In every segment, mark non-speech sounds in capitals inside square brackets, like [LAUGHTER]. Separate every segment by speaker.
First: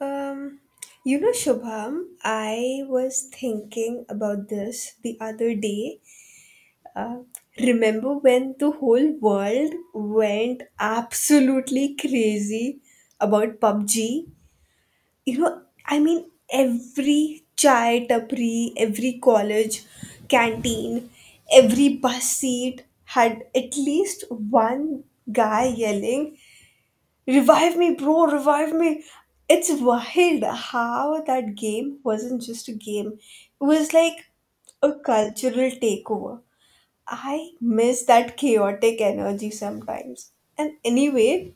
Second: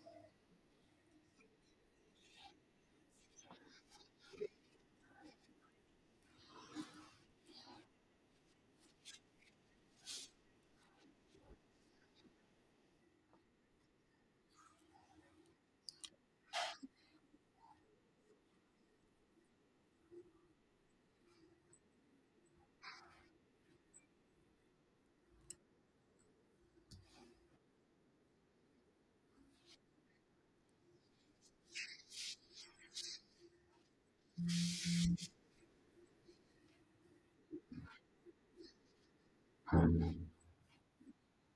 Speaker 1: Um, you know, Shubham, I was thinking about this the other day. Uh, Remember when the whole world went absolutely crazy about PUBG? You know, I mean, every chai tapri, every college canteen, every bus seat had at least one guy yelling, revive me, bro, revive me. It's wild how that game wasn't just a game, it was like a cultural takeover. I miss that chaotic energy sometimes. And anyway,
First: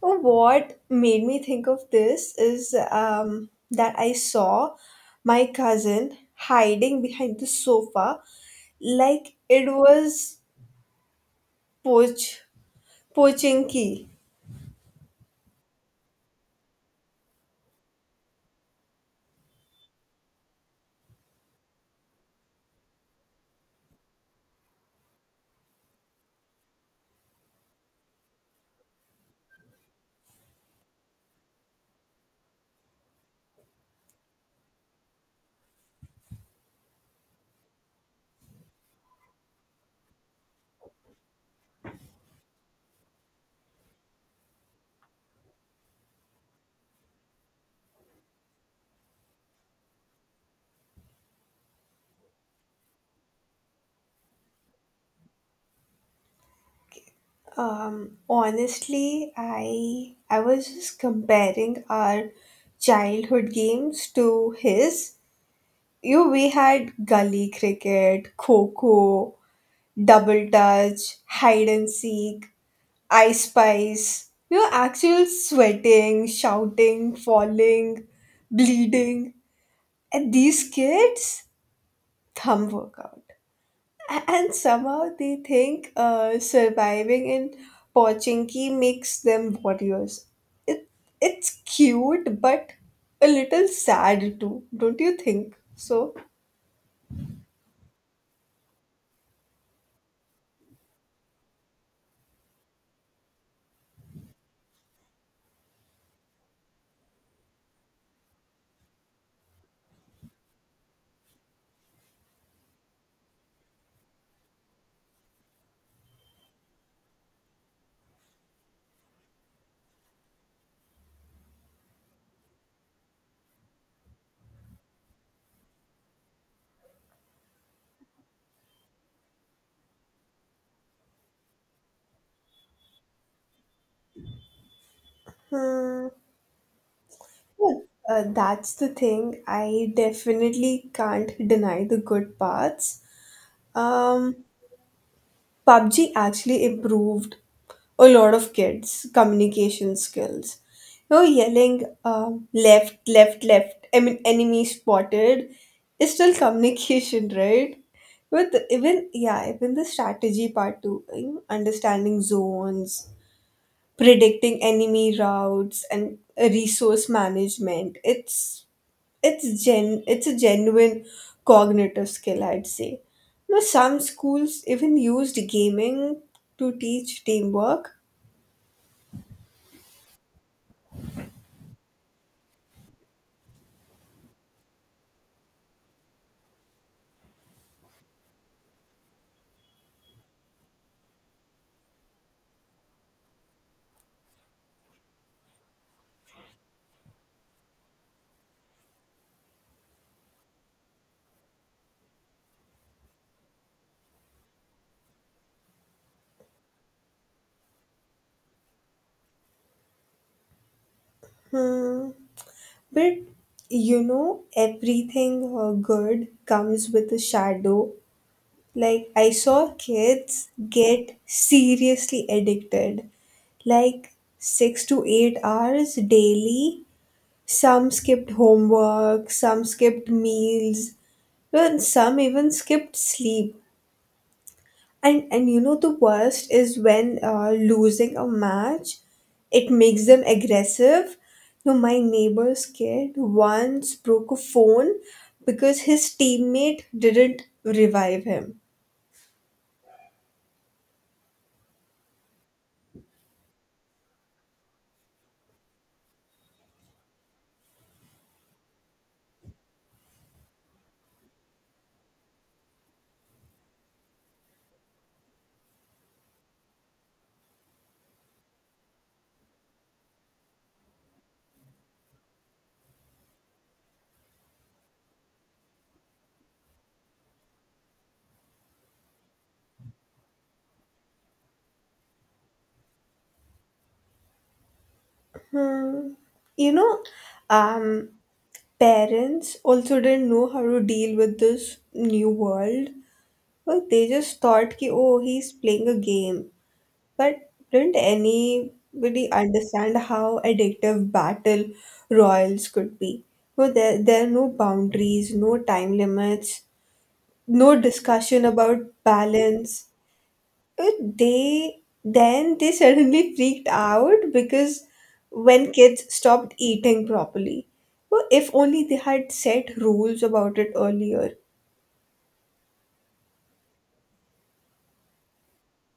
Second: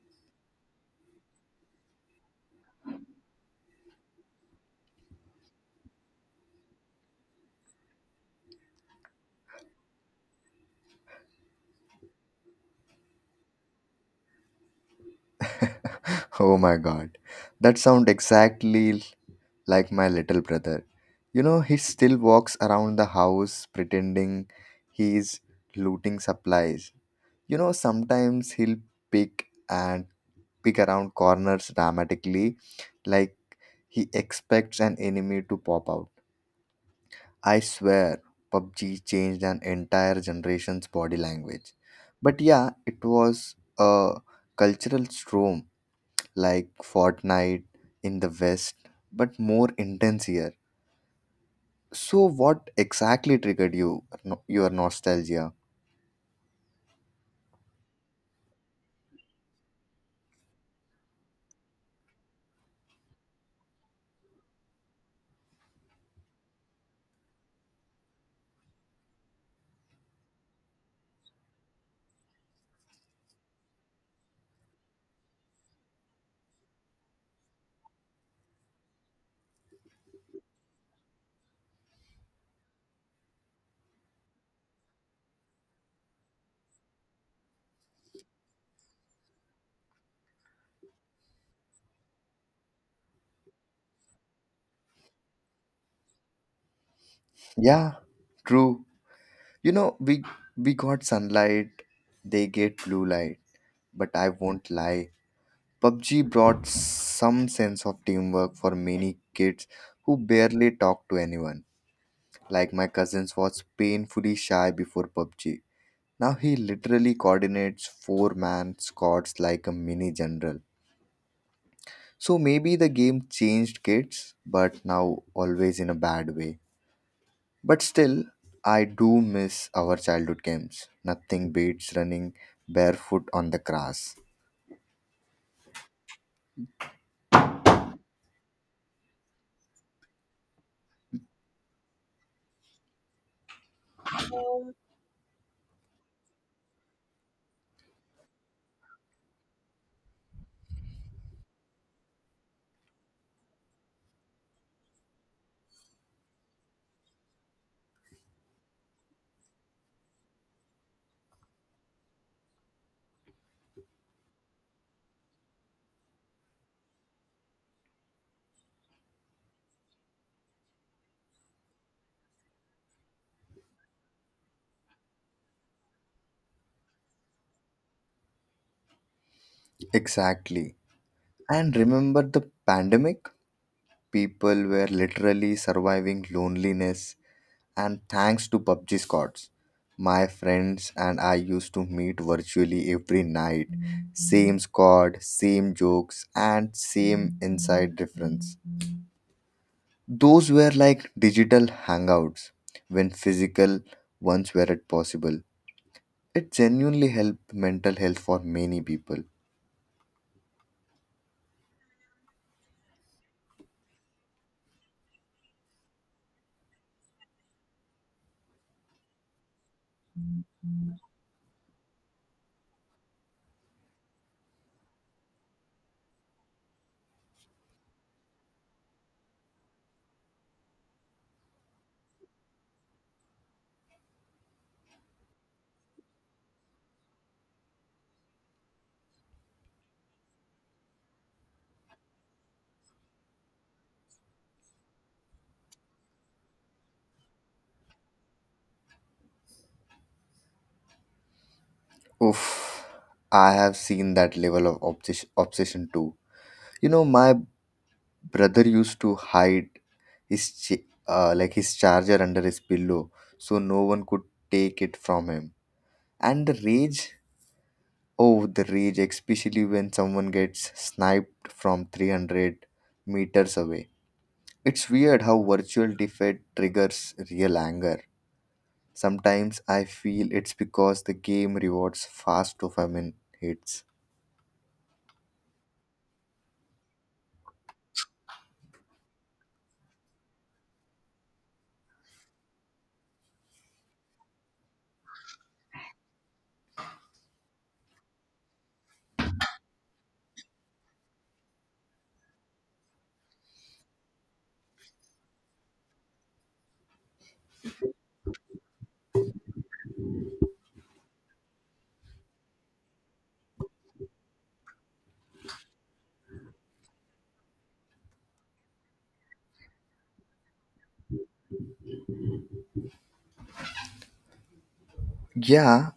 Speaker 1: what made me think of this is that I saw my cousin hiding behind the sofa like it was poach, poaching key.
Speaker 2: Oh my god, that sounds exactly like my little brother. You know, he still walks around the house pretending he's looting supplies. You know, sometimes he'll pick and pick around corners dramatically, like he expects an enemy to pop out. I swear, PUBG changed an entire generation's body language. But yeah, it was a cultural storm like Fortnite in the West, but more intense here. So, what exactly triggered you no- your nostalgia?
Speaker 1: Honestly, I was just comparing our childhood games to his. You we had gully cricket, coco, double touch, hide and seek, I spice. You know, actual sweating, shouting, falling, bleeding. And these kids, thumb workout. And somehow they think surviving in Pochinki makes them warriors. It, it's cute, but a little sad too, don't you think?
Speaker 2: Yeah, true. You know, we got sunlight, they get blue light, but I won't lie. PUBG brought some sense of teamwork for many kids who barely talk to anyone. Like my cousins was painfully shy before PUBG. Now he literally coordinates four-man squads like a mini general. So maybe the game changed kids, but now always in a bad way. But still, I do miss our childhood games. Nothing beats running barefoot on the grass.
Speaker 1: Hmm, well, that's the thing. I definitely can't deny the good parts. Um, PUBG actually improved a lot of kids' communication skills. You know, yelling left, left, left, I mean, enemy spotted is still communication, [LAUGHS] right? But even, yeah, even the strategy part too, you know, understanding zones, predicting enemy routes, and resource management. It's a genuine cognitive skill, I'd say. You know, some schools even used gaming to teach teamwork.
Speaker 2: Exactly. And remember the pandemic? People were literally surviving loneliness, and thanks to PUBG squads. My friends and I used to meet virtually every night. Same squad, same jokes, and same inside difference. Those were like digital hangouts when physical ones weren't possible. It genuinely helped mental health for many people.
Speaker 1: Hmm, but you know everything good comes with a shadow. Like I saw kids get seriously addicted, like six to eight hours daily. Some skipped homework, some skipped meals, well, some even skipped sleep. And you know, the worst is when losing a match, it makes them aggressive. No, my neighbor's kid once broke a phone because his teammate didn't revive him.
Speaker 2: Oof, I have seen that level of obsession too. You know, my brother used to hide like his charger under his pillow so no one could take it from him. And the rage, oh, the rage, especially when someone gets sniped from 300 meters away. It's weird how virtual defeat triggers real anger. Sometimes I feel it's because the game rewards fast dopamine hits.
Speaker 1: Hmm. You know, um, Parents also didn't know how to deal with this new world. Well, they just thought ki, oh, he's playing a game. But didn't anybody understand how addictive battle royals could be? Well, there are no boundaries, no time limits, no discussion about balance. Uh, They then they [LAUGHS] suddenly freaked out because when kids stopped eating properly. Well, if only they had set rules about it earlier.
Speaker 2: Yeah,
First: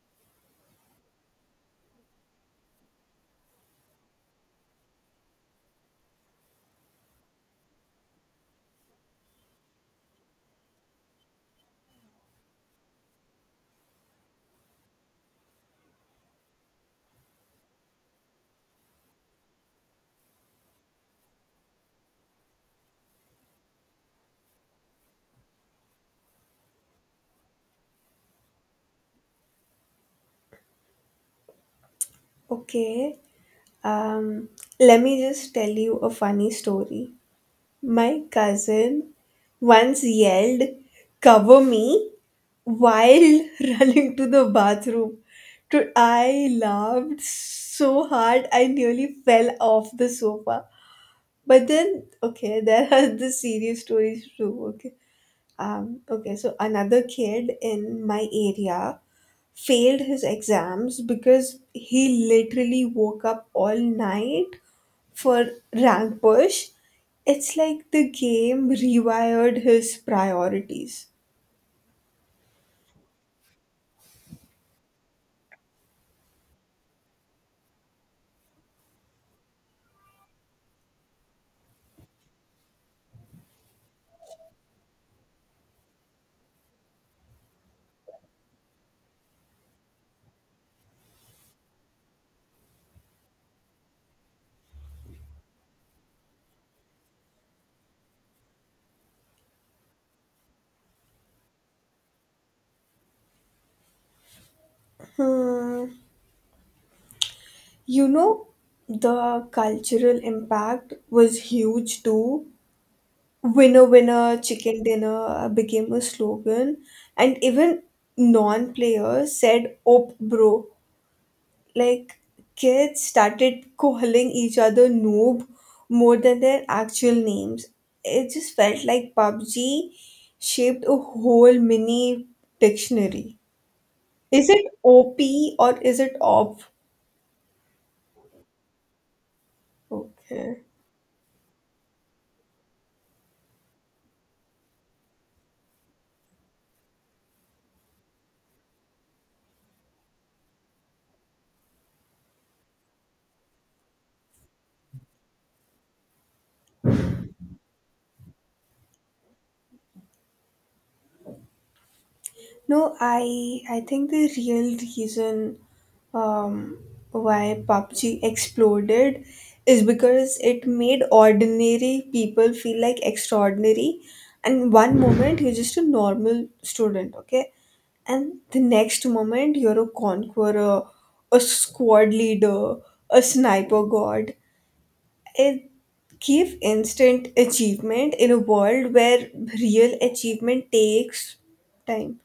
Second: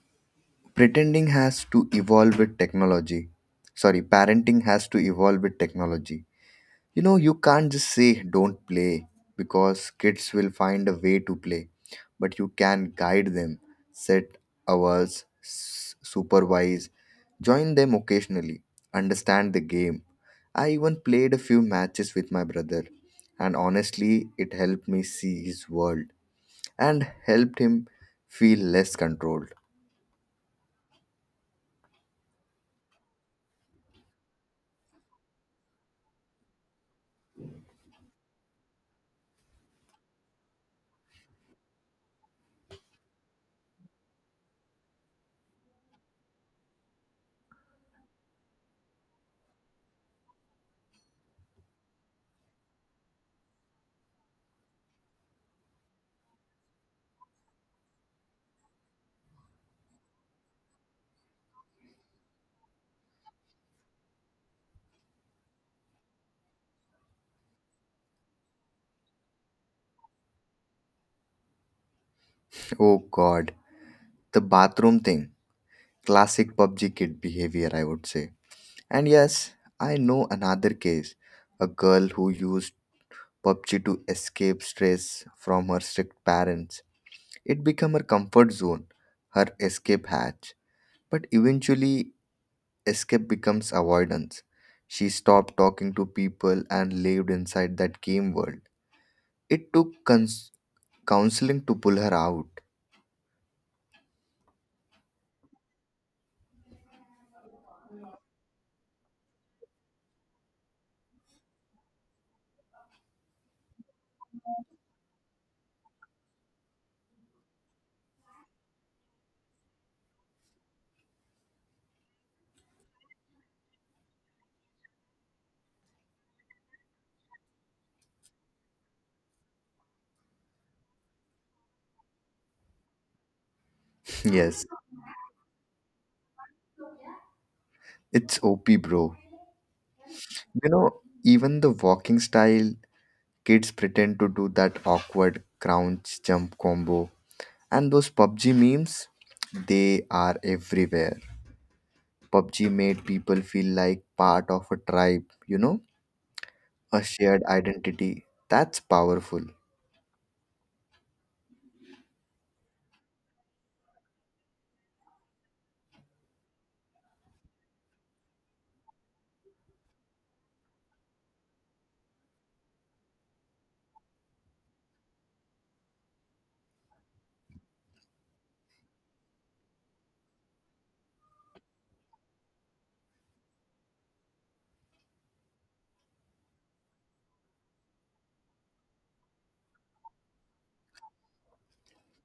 Speaker 2: pretending has to evolve with technology. Sorry, parenting has to evolve with technology. You know, you can't just say don't play because kids will find a way to play, but you can guide them, set hours, supervise, join them occasionally, understand the game. I even played a few matches with my brother, and honestly, it helped me see his world and helped him feel less controlled.
Speaker 1: Okay, um, let me just tell you a funny story. My cousin once yelled, cover me, while [LAUGHS] running to the bathroom. I laughed so hard I nearly fell off the sofa. But then, okay, there are [LAUGHS] the serious stories too, okay. Okay, so another kid in my area failed his exams because he literally woke up all night for rank push. It's like the game rewired his priorities.
Speaker 2: Oh god, the bathroom thing. Classic PUBG kid behavior, I would say. And yes, I know another case a girl who used PUBG to escape stress from her strict parents. It became her comfort zone, her escape hatch. But eventually, escape becomes avoidance. She stopped talking to people and lived inside that game world. It took counseling to pull her out.
Speaker 1: Hmm. You know, the cultural impact was huge too. Winner, winner, chicken dinner became a slogan, and even non players said, op, bro. Like, kids started calling each other noob more than their actual names. It just felt like PUBG shaped a whole mini dictionary. Is
Speaker 2: Yes,
Speaker 1: it OP or is it OP?
Speaker 2: it's OP, bro.
Speaker 1: Okay.
Speaker 2: You know, even the walking style, kids pretend to do that awkward crouch jump combo. And those PUBG memes, they are everywhere. PUBG made people feel like part of a tribe, you know, a shared identity. That's powerful.
Speaker 1: No, I think the real reason um, why PUBG exploded is because it made ordinary people feel like extraordinary. And one moment you're just a normal student, okay? And the next moment you're a conqueror, a squad leader, a sniper god. It gave instant achievement in a world where real achievement takes time,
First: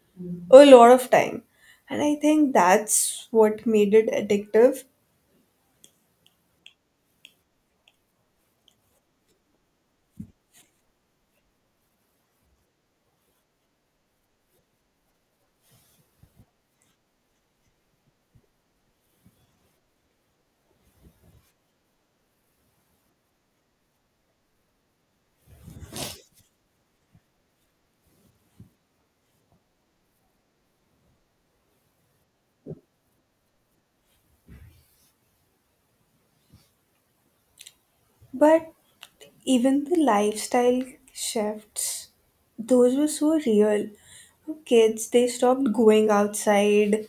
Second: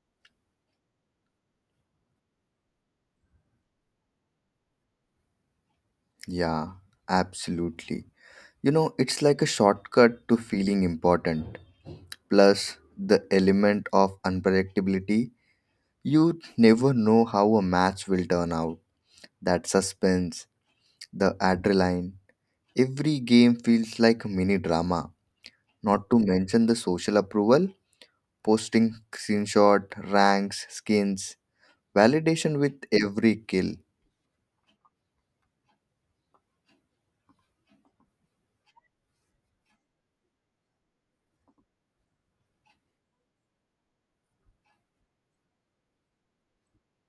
Speaker 1: a lot of time. And I think that's what made it addictive.
Speaker 2: Yeah, absolutely. You know, it's like a shortcut to feeling important. Plus, the element of unpredictability. You never know how a match will turn out. That suspense, the adrenaline. Every game feels like a mini drama. Not to mention the social approval posting screenshot, ranks, skins, validation with every kill.
Speaker 1: But even the lifestyle shifts, those were so real. Kids, they stopped going outside,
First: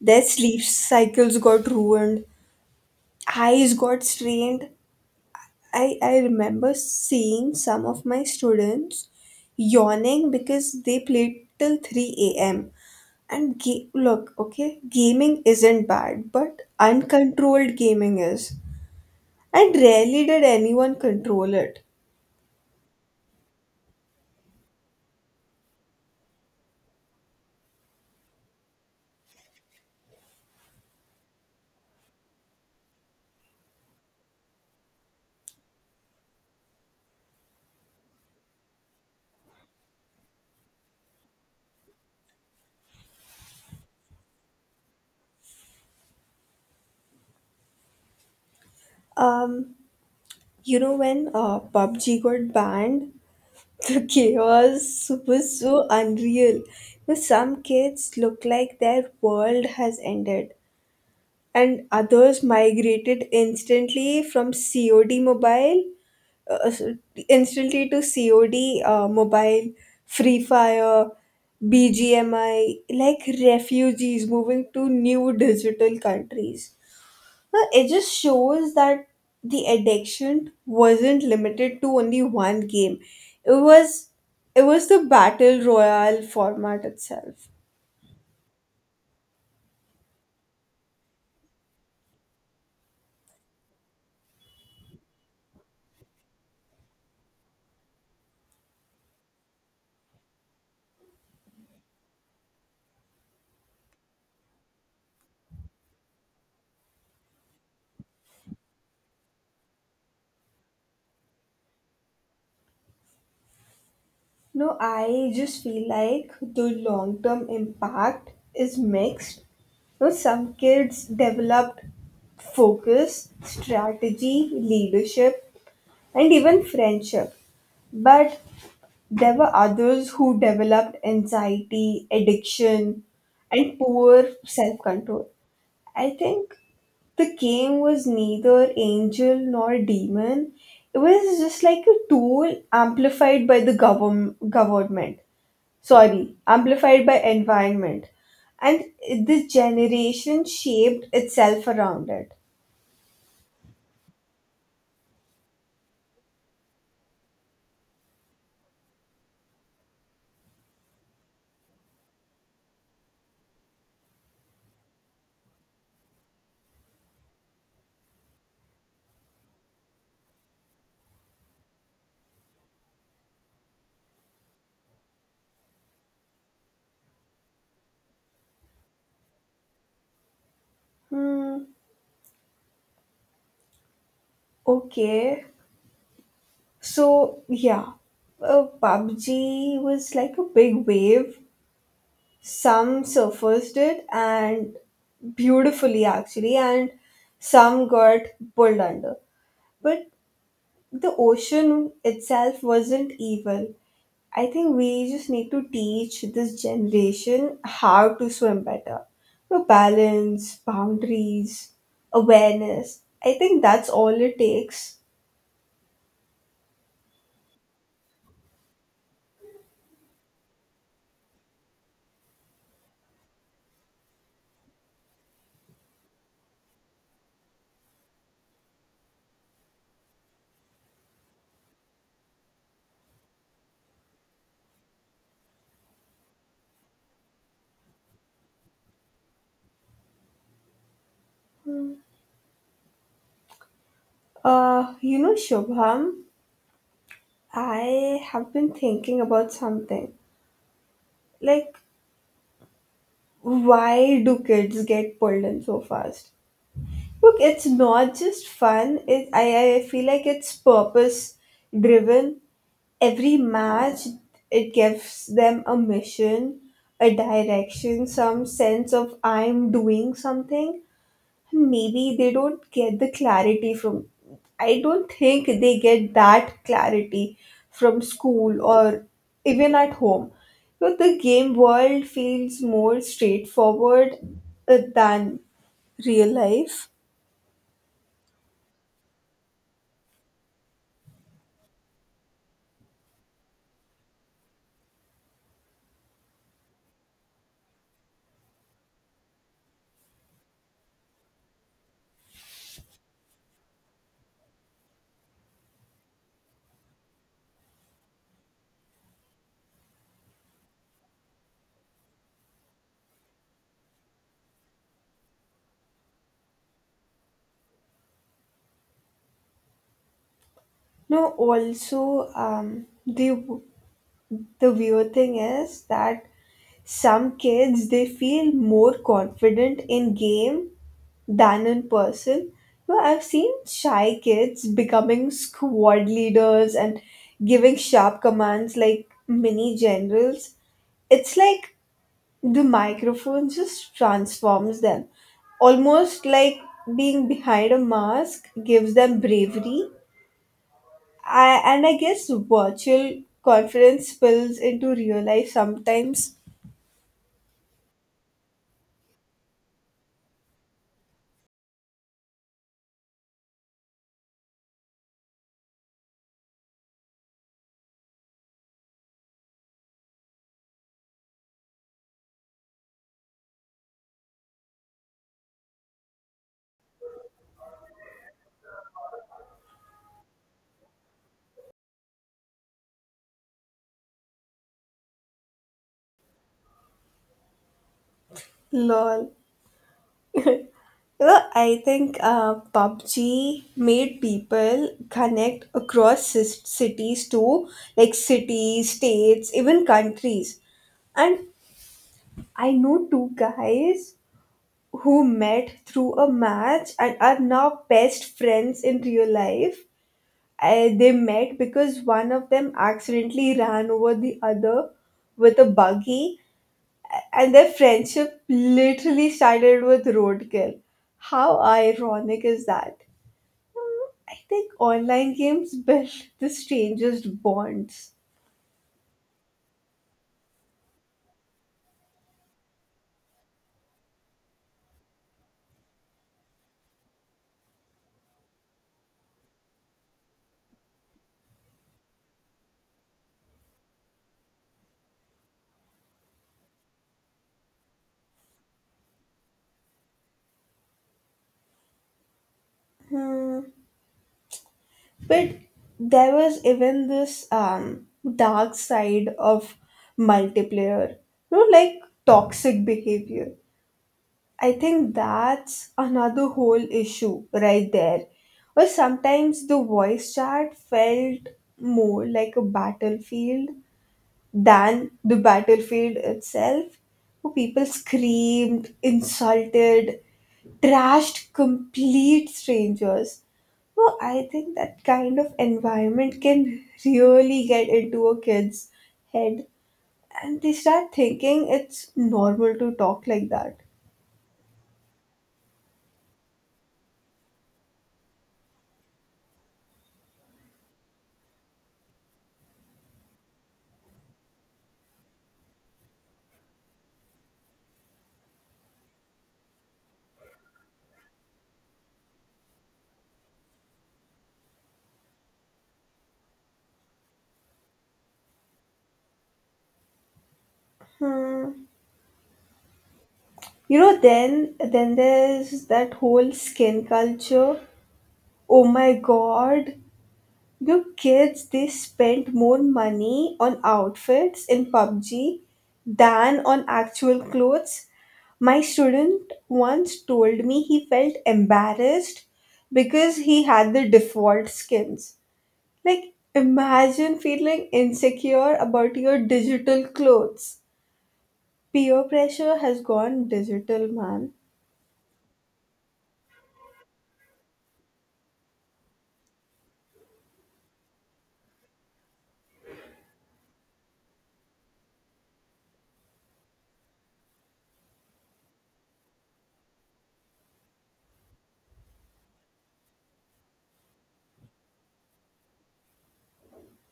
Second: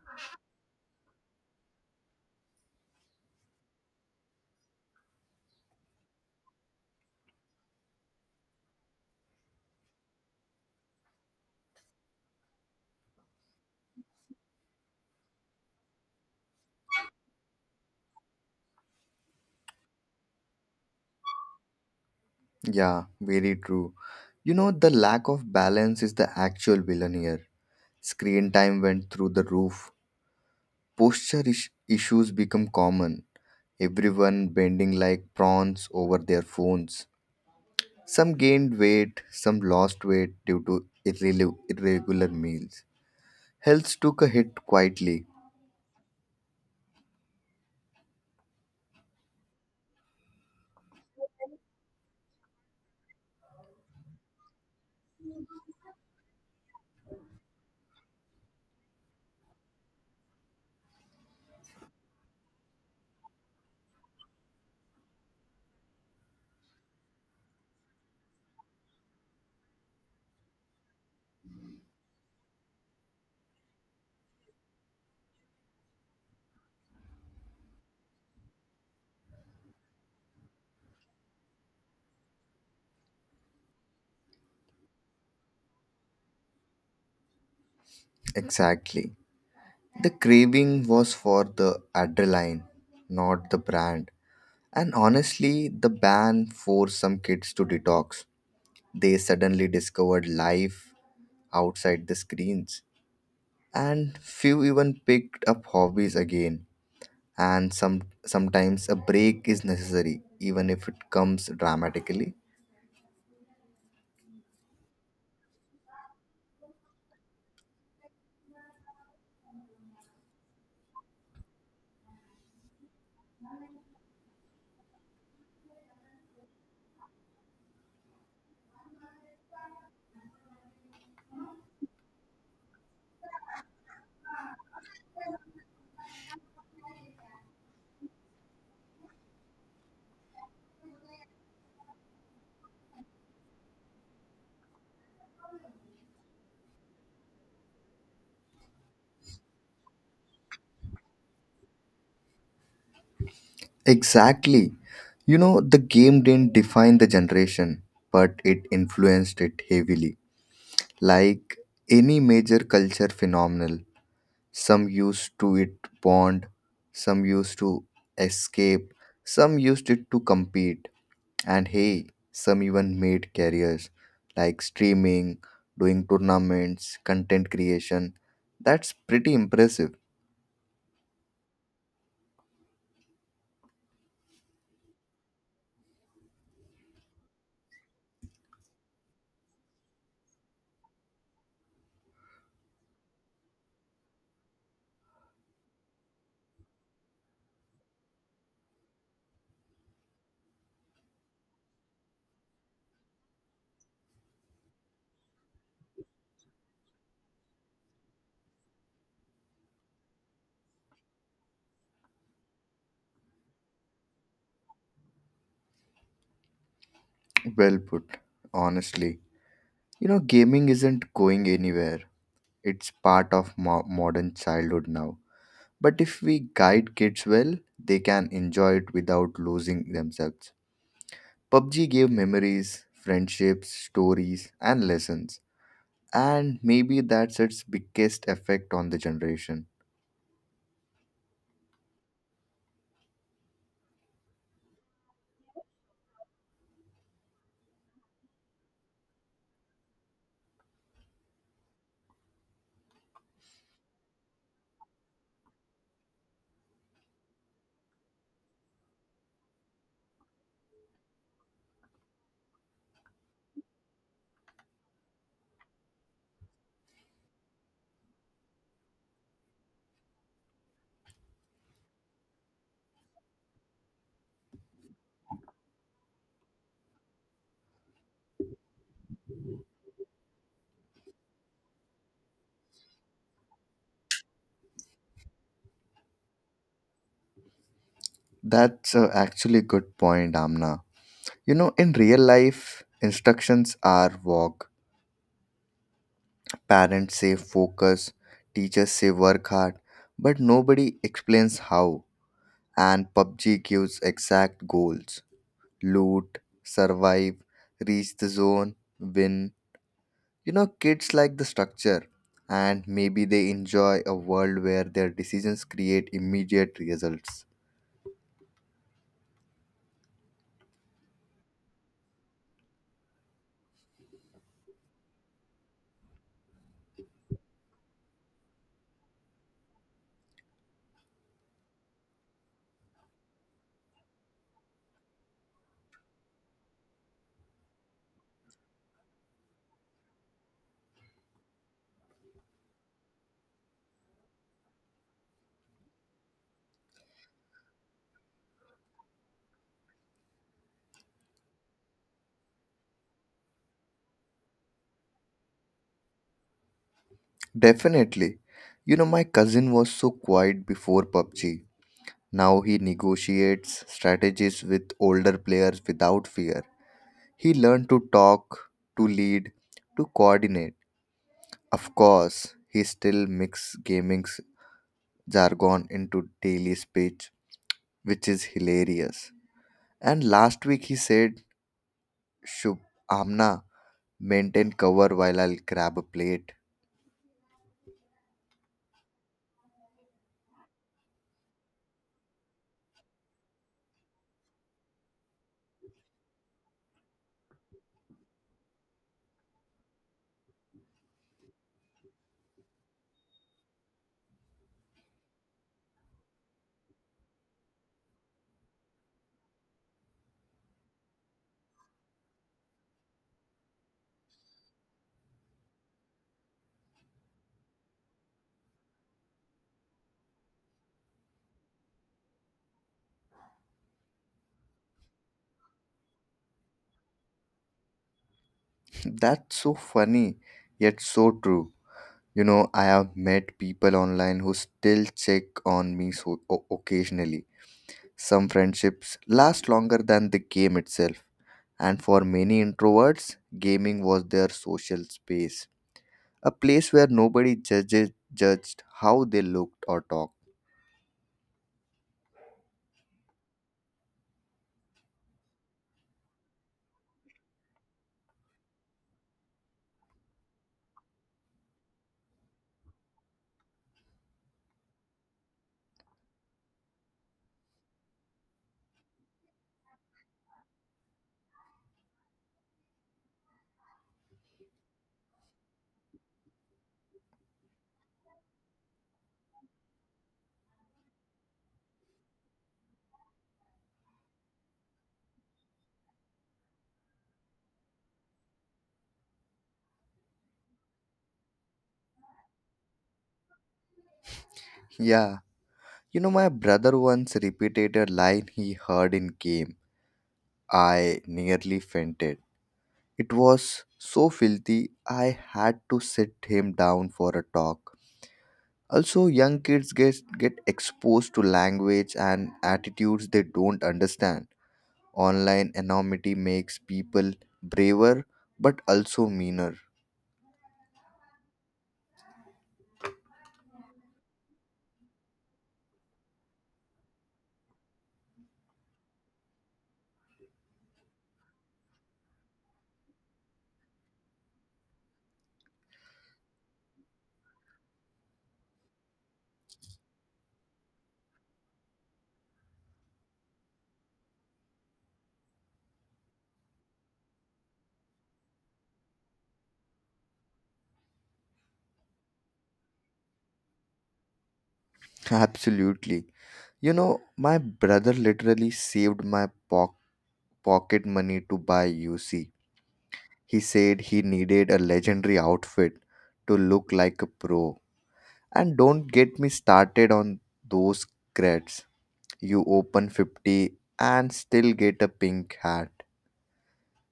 Speaker 1: their sleep cycles got ruined, eyes got strained. I remember seeing some of my students yawning because they played till 3 a.m. And look, okay, gaming isn't bad, but uncontrolled gaming is. And rarely did anyone control it.
Speaker 2: Yeah, very true. You know, the lack of balance is the actual villain here. Screen time went through the roof. Posture issues become common. Everyone bending like prawns over their phones. Some gained weight, some lost weight due to irregular meals. Health took a hit quietly.
Speaker 1: Um, you know, when PUBG got banned, [LAUGHS] the chaos was so unreal. Now, some kids look like their world has ended, and others migrated instantly from COD mobile uh, instantly to COD, mobile, Free Fire, BGMI, like refugees moving to new digital countries. Now, it just shows that the addiction wasn't limited to only one game. It was it was the battle royale format itself.
Speaker 2: Exactly. The craving was for the adrenaline, not the brand. And honestly, the ban forced some kids to detox. They suddenly discovered life outside the screens. And few even picked up hobbies again. And some sometimes a break is necessary, even if it comes dramatically.
Speaker 1: No, I just feel like the long term impact is mixed. No, some kids developed focus, strategy, leadership, and even friendship. But there were others who developed anxiety, addiction, and poor self control. I think the game was neither angel nor demon. It was just like a tool amplified by the govern- government sorry, amplified by environment. And this generation shaped itself around it.
Speaker 2: Exactly. You know, the game didn't define the generation, but it influenced it heavily. Like any major culture phenomenon, some used to it bond, some used to escape, some used it to compete, and hey, some even made careers like streaming, doing tournaments, content creation. That's pretty impressive.
Speaker 1: Hmm, okay. So, yeah, PUBG was like a big wave. Some surfaced it and beautifully, actually, and some got pulled under. But the ocean itself wasn't evil, I think we just need to teach this generation how to swim better. You know, balance, boundaries, awareness. I think that's all it takes.
Speaker 2: Well put, honestly. You know, gaming isn't going anywhere. It's part of modern childhood now. But if we guide kids well, they can enjoy it without losing themselves. PUBG gave memories, friendships, stories, and lessons. And maybe that's its biggest effect on the generation.
Speaker 1: You know, Shubham, I have been thinking about something. Like, why do kids get pulled in so fast? Look, it's not just fun. I feel like it's purpose driven. Every match, it gives them a mission, a direction, some sense of I'm doing something. Maybe they don't get the clarity from I don't think they get that clarity from school or even at home. But the game world feels more straightforward than real life.
Speaker 2: That's actually a good point, Amna. You know, in real life, instructions are walk, parents say focus, teachers say work hard, but nobody explains how. And PUBG gives exact goals loot, survive, reach the zone, win. You know, kids like the structure, and maybe they enjoy a world where their decisions create immediate results.
Speaker 1: No, also the weird thing is that some kids, they feel more confident in game than in person. Well, I've seen shy kids becoming squad leaders and giving sharp commands like mini generals. It's like the microphone just transforms them. Almost like being behind a mask gives them bravery. And I guess virtual confidence spills into real life sometimes.
Speaker 2: Definitely. You know, my cousin was so quiet before PUBG. Now he negotiates strategies with older players without fear. He learned to talk, to lead, to coordinate. Of course, he still mix gaming's jargon into daily speech, which is hilarious. And last week he said, Shub, Amna, maintain cover while I'll grab a plate.
Speaker 1: Lol. Well, I think PUBG made people connect across cities too, like cities, states, even countries. And I know two guys who met through a match and are now best friends in real life. They met because one of them accidentally ran over the other with a buggy, and their friendship literally started with roadkill. How ironic is that? I think online games [LAUGHS] built the strangest bonds.
Speaker 2: [LAUGHS] That's so funny, yet so true. You know, I have met people online who still check on me so occasionally. Some friendships last longer than the game itself. And for many introverts, gaming was their social space, a place where nobody judged how they looked or talked.
Speaker 1: Hmm. But there was even this dark side of multiplayer, you know, like toxic behavior. I think that's another whole issue right there. Or sometimes the voice chat felt more like a battlefield than the battlefield itself. People screamed, insulted, trashed complete strangers. Well, I think that kind of environment can really get into a kid's head, and they start thinking it's normal to talk like that.
Speaker 2: Yeah. You know, my brother once repeated a line he heard in game. I nearly fainted. It was so filthy, I had to sit him down for a talk. Also, young kids get exposed to language and attitudes they don't understand. Online anonymity makes people braver but also meaner.
Speaker 1: Hmm. You know, then there's that whole skin culture. Oh my God, the kids, they spend more money on outfits in PUBG than on actual clothes. My student once told me he felt embarrassed because he had the default skins. Like, imagine feeling insecure about your digital clothes. Peer pressure has gone digital, man.
Speaker 2: [LAUGHS] Absolutely. You know, my brother literally saved my pocket money to buy UC. He said he needed a legendary outfit to look like a pro. And don't get me started on those creds. You open 50 and still get a pink hat.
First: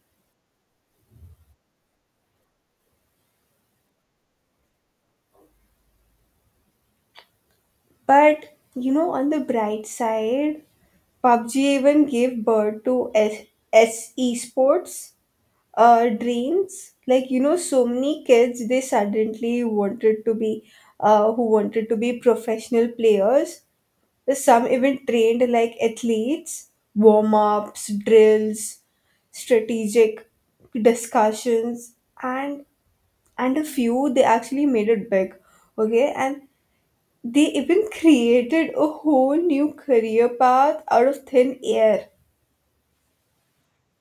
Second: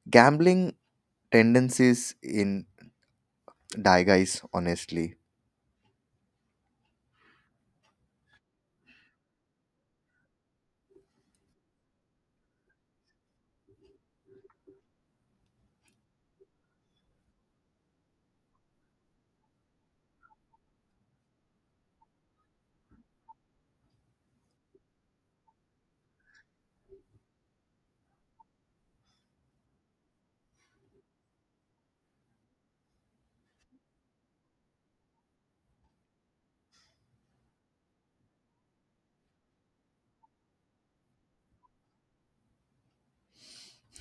Speaker 2: Gambling tendencies in guys, honestly.
Speaker 1: But you know, on the bright side, PUBG even gave birth to SE Sports dreams. Like, you know, so many kids, they suddenly wanted to be who wanted to be professional players. Some even trained like athletes: warm-ups, drills, strategic discussions. And and a few, they actually made it big, okay, and they even created a whole new career path out of thin air.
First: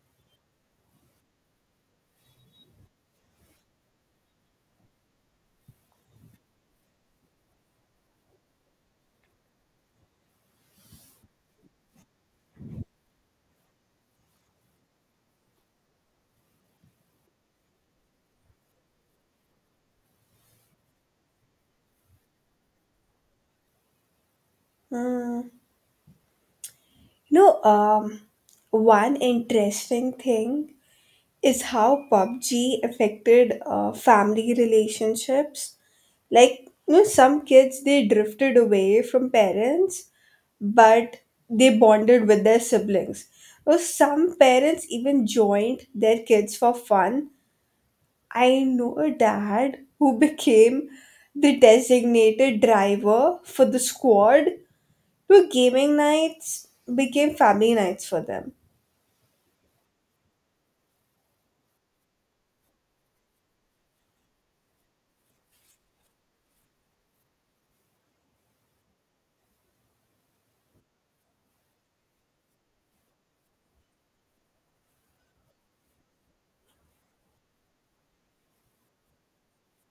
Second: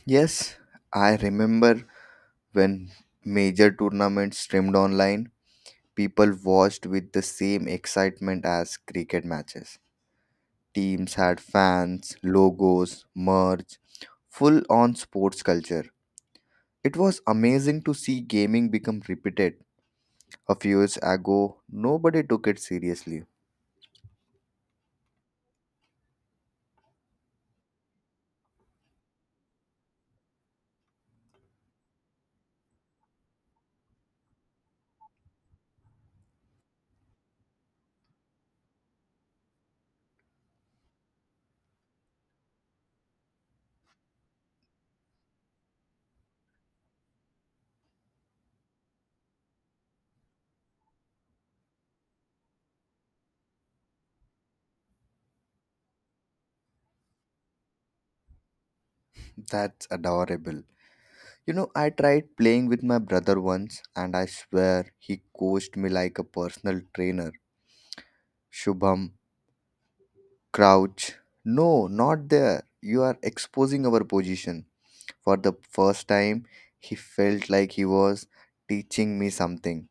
Speaker 2: Yes, I remember when major tournaments streamed online, people watched with the same excitement as cricket matches. Teams had fans, logos, merch, full on sports culture. It was amazing to see gaming become repeated. A few years ago, nobody took it seriously.
Speaker 1: Hmm. No. One interesting thing is how PUBG affected family relationships. Like, you know, some kids, they drifted away from parents, but they bonded with their siblings. Or some parents even joined their kids for fun. I know a dad who became the designated driver for the squad, where gaming nights became family nights for them.
Speaker 2: That's adorable. You know, I tried playing with my brother once, and I swear he coached me like a personal trainer. Shubham, crouch. No, not there. You are exposing our position. For the first time, he felt like he was teaching me something.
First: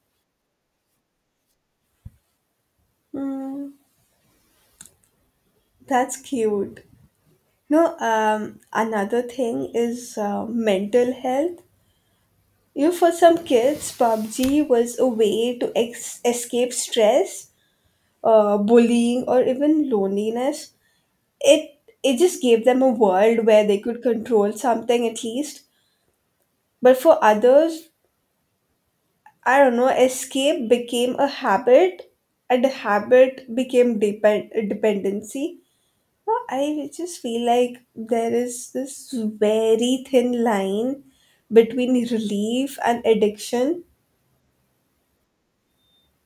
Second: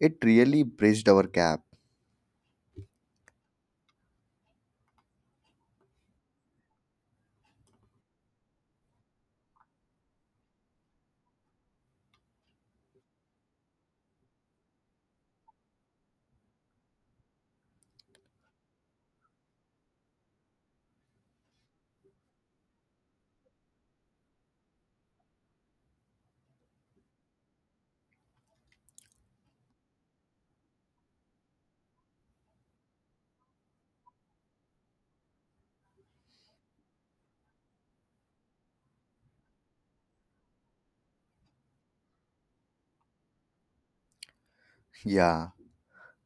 Speaker 2: It really bridged our gap.
Speaker 1: Hmm, that's cute. No, another thing is mental health. You know, for some kids, PUBG was a way to escape stress, bullying, or even loneliness. It it just gave them a world where they could control something at least. But for others, I don't know, escape became a habit, and the habit became a dependency. No, I just feel like there is this very thin line between relief and addiction.
Speaker 2: Yeah.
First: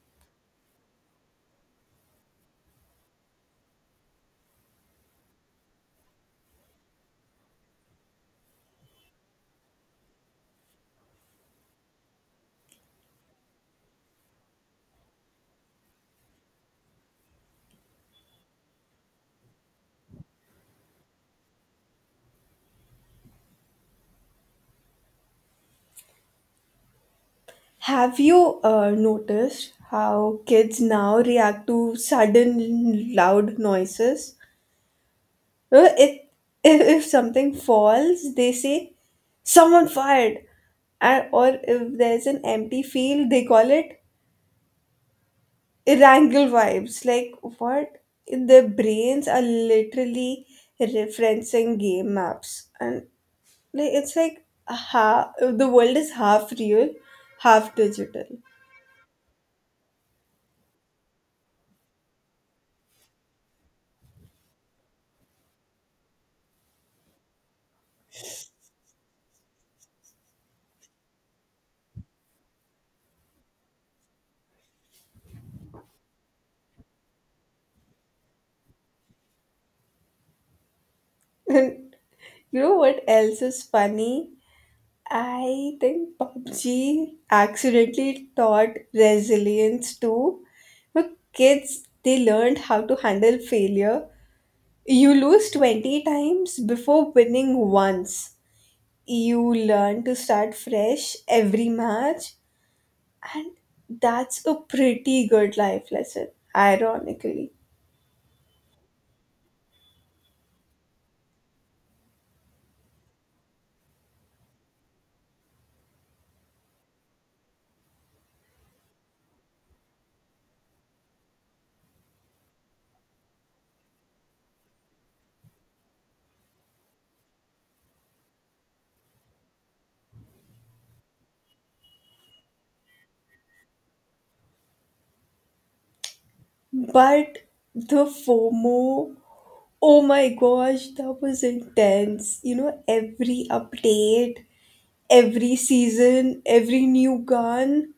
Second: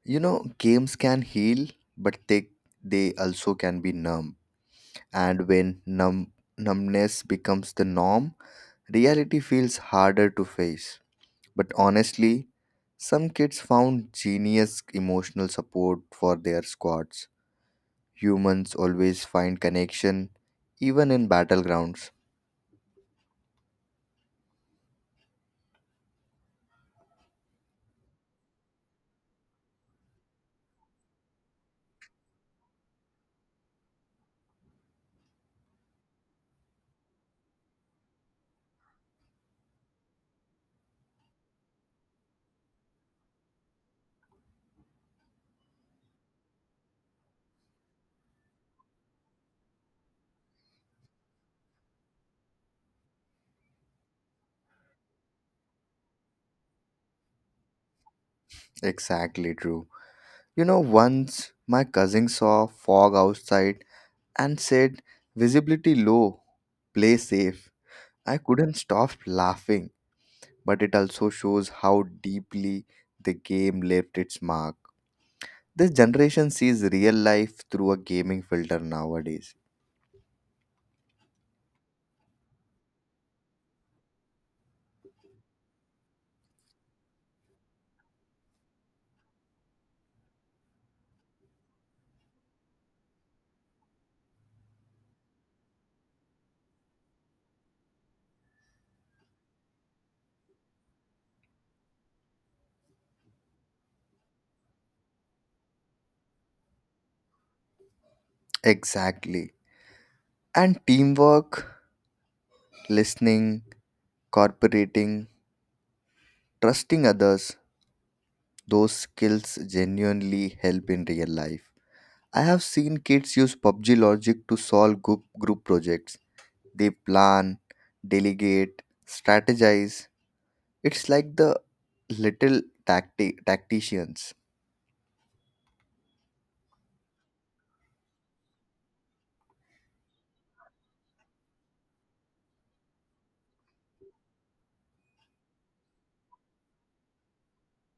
Speaker 2: You know, games can heal, but they also can be numb. And when numbness becomes the norm, reality feels harder to face. But honestly, some kids found genius emotional support for their squads. Humans always find connection, even in battlegrounds.
Speaker 1: Have you noticed how kids now react to sudden loud noises? Uh, If, if something falls, they say, someone fired! And, or if there's an empty field, they call it, wrangle vibes. Like, what? Their brains are literally referencing game maps. And like, it's like the world is half real, half digital. [LAUGHS]
Speaker 2: Exactly true. You know, once my cousin saw fog outside and said, Visibility low, play safe. I couldn't stop laughing, but it also shows how deeply the game left its mark. This generation sees real life through a gaming filter nowadays.
Speaker 1: And you know what else is funny? I think PUBG accidentally taught resilience too. But kids, they learned how to handle failure. You lose 20 times before winning once. You learn to start fresh every match, and that's a pretty good life lesson, ironically.
Speaker 2: Exactly. And teamwork, listening, cooperating, trusting others, those skills genuinely help in real life. I have seen kids use PUBG logic to solve group projects. They plan, delegate, strategize. It's like the little tacticians.
Speaker 1: But the fomo, oh my gosh, that was intense. You know, every update, every season, every new gun,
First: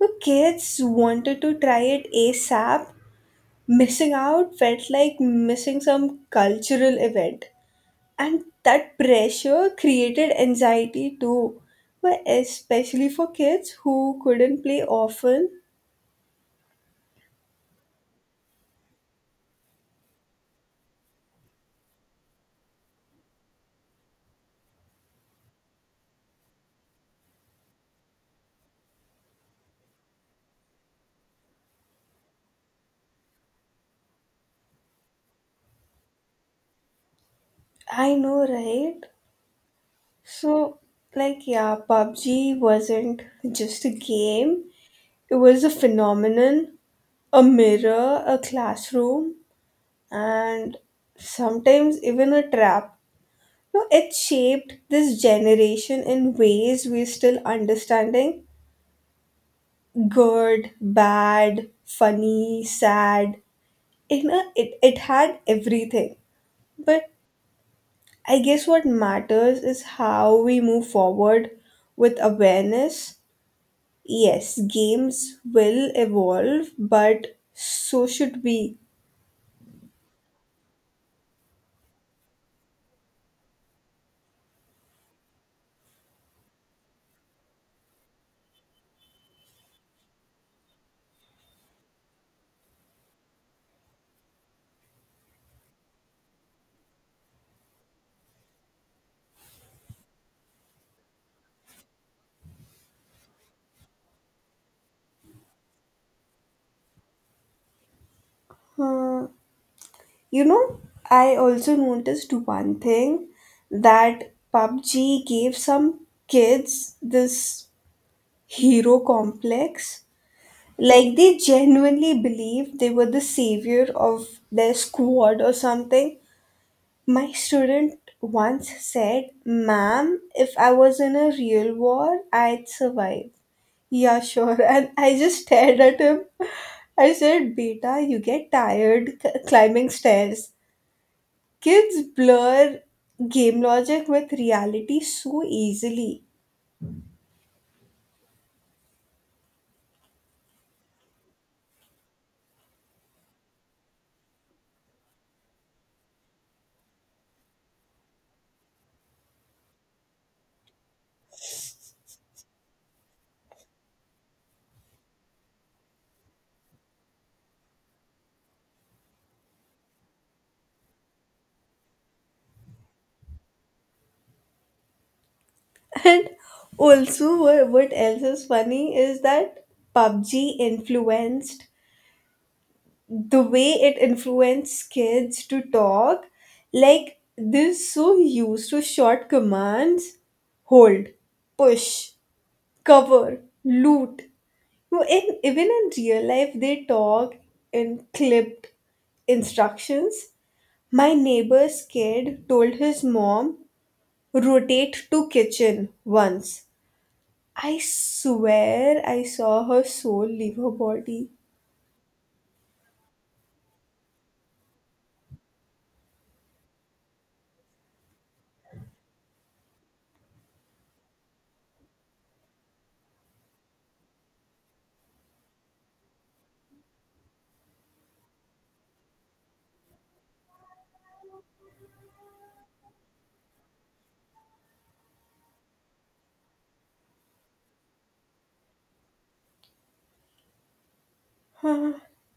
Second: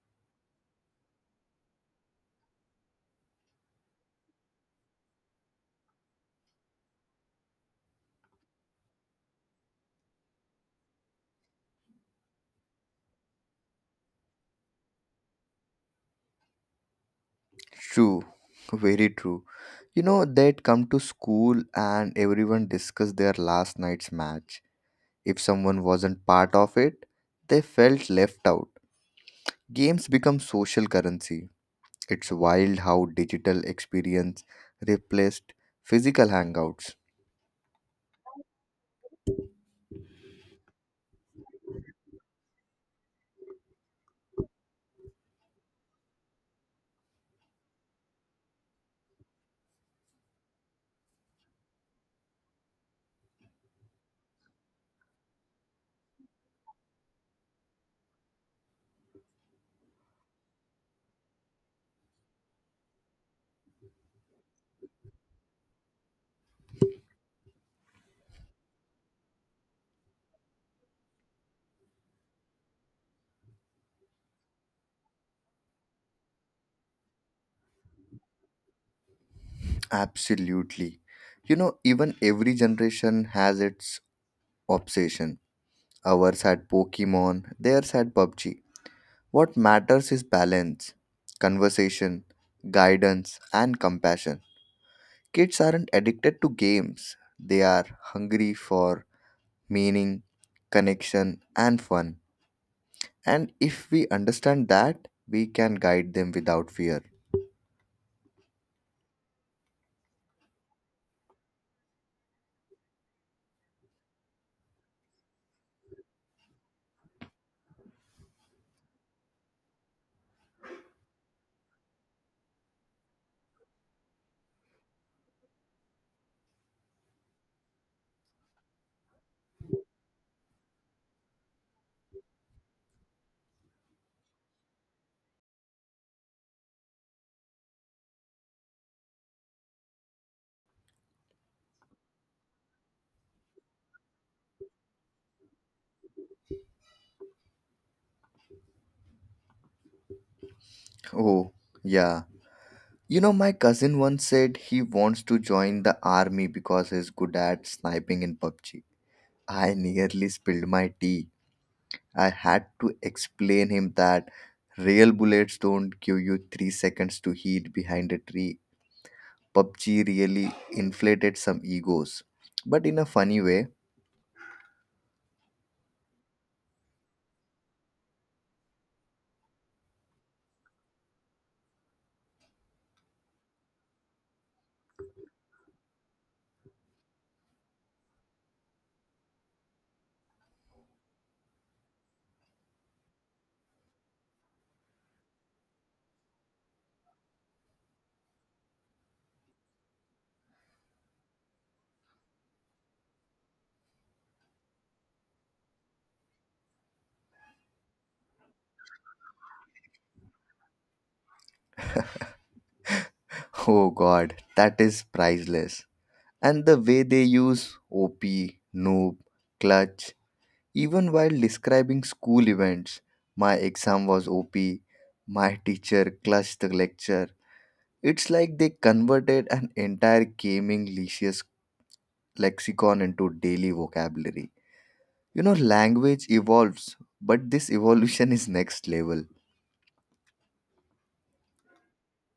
Speaker 1: the kids wanted to try it asap. Missing out felt like missing some cultural event, and that pressure created anxiety too, but especially for kids who couldn't play often.
Speaker 2: True, very true. You know, they'd come to school and everyone discussed their last night's match. If someone wasn't part of it, they felt left out. Games become social currency. It's wild how digital experience replaced physical hangouts.
Speaker 1: I know, right? So, like, yeah, PUBG wasn't just a game, it was a phenomenon, a mirror, a classroom, and sometimes even a trap. No, it shaped this generation in ways we're still understanding. Good, bad, funny, sad, you know, it had everything. But I guess what matters is how we move forward with awareness. Yes, games will evolve, but so should we.
Speaker 2: Absolutely. You know, even every generation has its obsession. Ours had Pokemon, theirs had PUBG. What matters is balance, conversation, guidance, and compassion. Kids aren't addicted to games, they are hungry for meaning, connection, and fun. And if we understand that, we can guide them without fear.
Speaker 1: uh, you know, I also noticed one thing, that PUBG gave some kids this hero complex, like they genuinely believed they were the savior of their squad or something. My student once said, ma'am, if I was in a real war, I'd survive. Yeah, sure. [LAUGHS] And I just stared at him. I said, beta, you get tired [LAUGHS] climbing stairs. Kids blur game logic with reality so easily.
Speaker 2: Oh, yeah. You know, my cousin once said he wants to join the army because he's good at sniping in PUBG. I nearly spilled my tea. I had to explain him that real bullets don't give you 3 seconds to hide behind a tree. PUBG really inflated some egos, but in a funny way.
Speaker 1: [LAUGHS] And also, what else is funny is that PUBG influenced the way it influences kids to talk, like, they're so used to short commands: hold, push, cover, loot. No, in even in real life they talk in clipped instructions. My neighbor's kid told his mom, rotate to kitchen, once. I swear I saw her soul leave her body.
Speaker 2: [LAUGHS] Oh god, that is priceless. And the way they use OP, noob, clutch, even while describing school events. My exam was OP, my teacher clutched the lecture. It's like they converted an entire gaming leisure lexicon into daily vocabulary. You know, language evolves, but this evolution is next level.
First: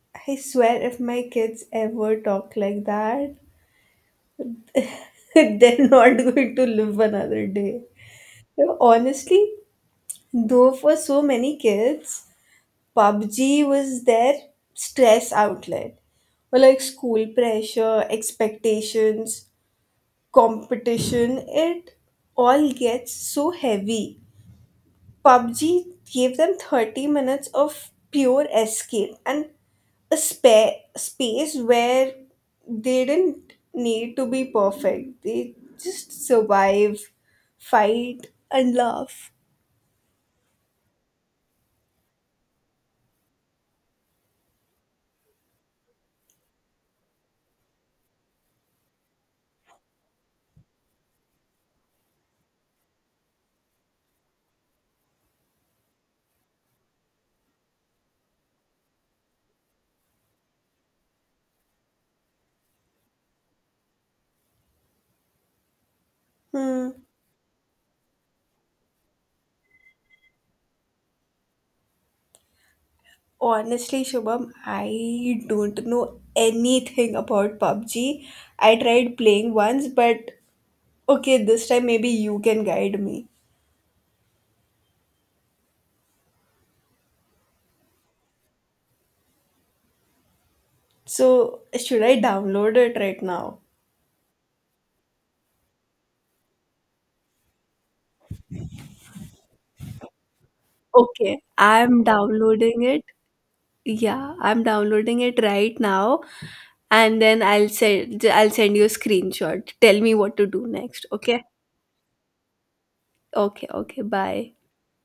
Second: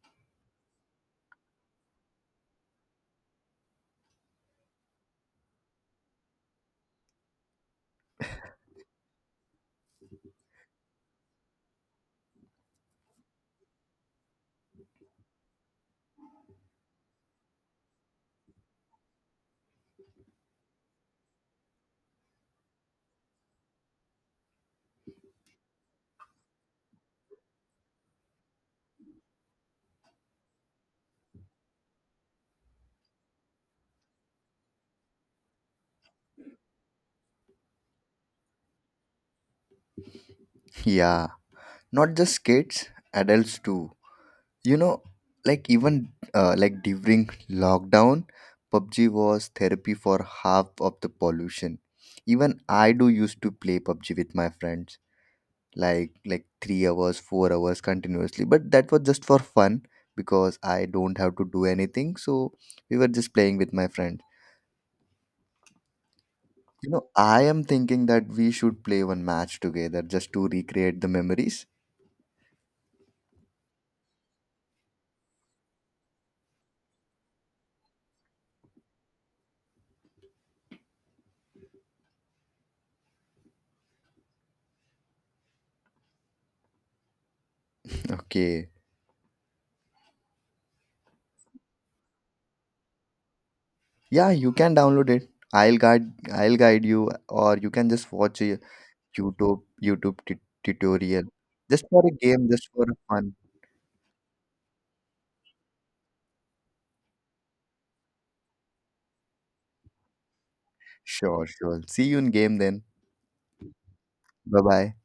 Speaker 1: [SIGHS] I swear if my kids ever talk like that, [LAUGHS] they're not going to live another day. You Honestly, though, for so many kids, PUBG was their stress outlet. Or like school pressure, expectations, competition, it all gets so heavy. PUBG gave them 30 minutes of pure escape and a space where they didn't need to be perfect. They just survive, fight, and laugh.
Speaker 2: Yeah, not just kids, adults too. You know, like even like during lockdown, PUBG was therapy for half of the pollution. Even I do used to play PUBG with my friends, like 3 hours, 4 hours continuously. But that was just for fun because I don't have to do anything. So we were just playing with my friends. You
Speaker 1: Hmm.
Speaker 2: know, I am thinking that we should play one match together just to recreate the memories.
Speaker 1: Honestly, Shubham, I don't know anything about PUBG. I tried playing once, but okay, this time maybe you can guide me.
Speaker 2: Okay.
Speaker 1: So, should I download it right now?
Speaker 2: Yeah, you can download it. I'll guide you or you can just watch a YouTube tutorial.
Speaker 1: Okay,
Speaker 2: Just
Speaker 1: I'm
Speaker 2: for a game, just
Speaker 1: downloading
Speaker 2: for
Speaker 1: it.
Speaker 2: fun.
Speaker 1: Yeah, I'm downloading it right now, and then I'll send you a screenshot. Tell me what to do next. Okay?
Speaker 2: Sure, sure. See you in game then.
Speaker 1: Okay, okay. Bye.
Speaker 2: Bye-bye.